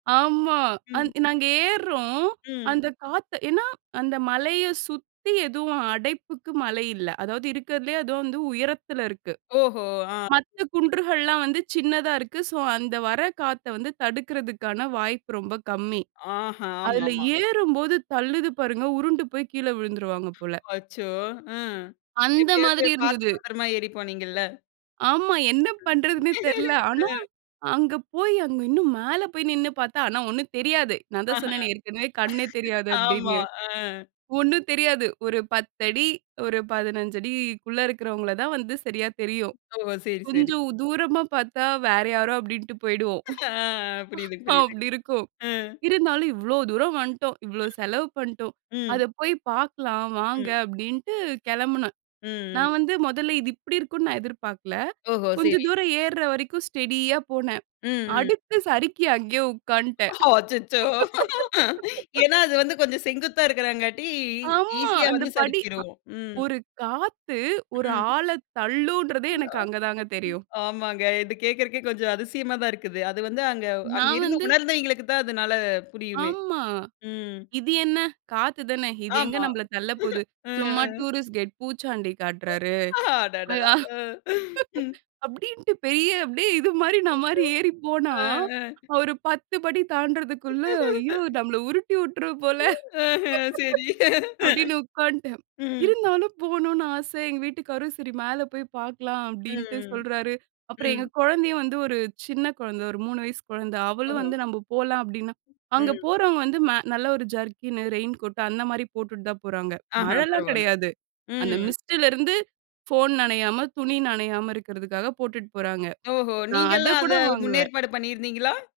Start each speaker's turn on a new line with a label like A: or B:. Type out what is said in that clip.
A: ஆமா
B: ம்.
A: அந்த நாங்க ஏற்றோம்.
B: ம்.
A: அந்த காத்து ஏன்னா, அந்த மலைய சுத்தி எதுவும் அடைப்புக்கு மலை இல்ல. அதாவது இருக்கிறதுலே அதுவும் வந்து உயரத்துல இருக்கு.
B: ஓஹோ! ஆ.
A: மத்த குன்றுகள்லாம் வந்து சின்னதா இருக்கு. சோ அந்த வர காத்த வந்து தடுக்குறதுக்கான வாய்ப்பு ரொம்ப கம்மி.
B: ஆஹ,
A: அதுல
B: ஆமாமா.
A: ஏறும்போது தள்ளுது பாருங்க, உருண்டு போயி கீழே விழுந்துருவாங்க போல.
B: அச்சோ! ம்.
A: அந்த
B: எப்டியாவது
A: மாதிரி
B: பார்த்து
A: இருந்துது.
B: பத்திரமா ஏறி போனீங்கள்ல.
A: ஆமா. என்ன பண்றதுன்னே தெரில. ஆனா,
B: ஆ.
A: அங்க போயி அங்க இன்னும் மேல போயி நின்னு பார்த்தா ஆனா, ஒண்ணும் தெரியாது.
B: ஆ.
A: நான் தான் சொன்னேனே ஏற்கனவே கண்ணே தெரியாது
B: ஆமா.
A: அப்டின்னு.
B: ஆ.
A: ஒண்ணும் தெரியாது ஒரு 10' ஒரு 15'குள்ள இருக்கறவங்கள தான் வந்து சரியா தெரியும்.
B: ஓ! சரி, சரி.
A: கொஞ்சம் தூரமா பார்த்தா வேற யாரோ அப்டின்ட்டு போயிடுவோம்.
B: ஆ புரியுது, புரியுது.
A: அப்டி இருக்கும்,
B: ஆ.
A: இருந்தாலும், "இவ்ளோ தூரம் வண்ட்டோம், இவ்ளோ செலவு பண்டோம்.
B: ம், ம்.
A: அத போயி பார்க்கலாம் வாங்க."
B: ம்.
A: அப்டின்ட்டு கெளம்புனேன்.
B: ம்ஹ்ம்.
A: நான் வந்து மொதல்ல இது இப்டி இருக்கும் நான் எதிர்பார்க்கல,
B: ஓஹோ!
A: கொஞ்சம்
B: சரி.
A: தூரம் ஏர்ற வரைக்கும் ஸ்டெடியா போனேன்.
B: ம், ம்.
A: அடுத்து சறுக்கி அங்கே உக்காட்ன்டேன்.
B: அச்சச்சோ! ஏன்னா, அது வந்து கொஞ்சம் செங்குத்தா இருக்கிறாங்காட்டி இ
A: ஆமா
B: ஈசியா
A: அந்த
B: வந்து
A: படி அ
B: சரிக்கிறும். ம்.
A: ஒரு காத்து, ஒரு
B: ம்.
A: ஆள தள்ளூன்றதே எனக்கு அங்க தாங்க தெரியும்.
B: ஆமாங்க. இது கேட்கறக்கே கொஞ்சம் அதிசயமா தான் இருக்குது. அது வந்து, அங்க அங்க
A: நான்
B: இருந்து
A: வந்து
B: உணர்ந்தவிங்களுக்கு தான் அதனால புரியுமே,
A: ஆமா
B: ம்.
A: "இது என்ன, காத்து தானே இது எங்க
B: ஆமா.
A: நம்மள தள்ள போது. சும்மா
B: ம்ஹ்ம்.
A: டூரிஸ்ட் கைட் பூச்சாண்டி காட்றாரு."
B: அடடா!
A: அதான்
B: ஆ, ம்.
A: அப்டின்ட்டு பெரிய அப்டியே இது மாரி நா மாரி ஏறி போனா,
B: ஆ, ஆ.
A: ஒரு 10 படி தாண்றதுக்குள்ள, ஐயோ! நம்மள உருட்டி உற்றும் போல.
B: ம்ஹ்ம், சரி.
A: அப்டின்னு உக்கான்ட்டேன்.
B: ம்.
A: இருந்தாலும் போணும்னு ஆசை எங்க வீட்டுக்காரரும் சரி மேல போயி பார்க்கலாம் அப்டின்ட்டு
B: ம்,
A: சொல்றாரு. அப்புறம் எங்க
B: ம்.
A: கொழந்தையும் வந்து ஒரு சின்ன குழந்தை, ஒரு 3 வயசு கொழந்த. அவளும்
B: ஓஹோ!
A: வந்து நம்ம போலாம் அப்டின்னா. அங்க
B: ம்.
A: போறவங்க வந்து, மேல நல்ல ஒரு ஜர்க்கின்னு, ரெயின் கோட்டு அந்த மாரி போட்டுட்டு தான் போறாங்க.
B: ஆஹ.
A: மழைலாம்
B: பரவால்ல.
A: கெடையாது. அந்த
B: ம்
A: மிஸ்ட்டுலிருந்து ஃபோன் நெனையாம, துணி நெனையாம இருக்கிறதுக்காக போட்டுட்டு போறாங்க.
B: ஓஹோ!
A: நான்
B: நீங்கலாம் அத
A: அதக்கூட வாங்கல.
B: முன்னேற்பாடு பண்ணிருந்தீங்களா?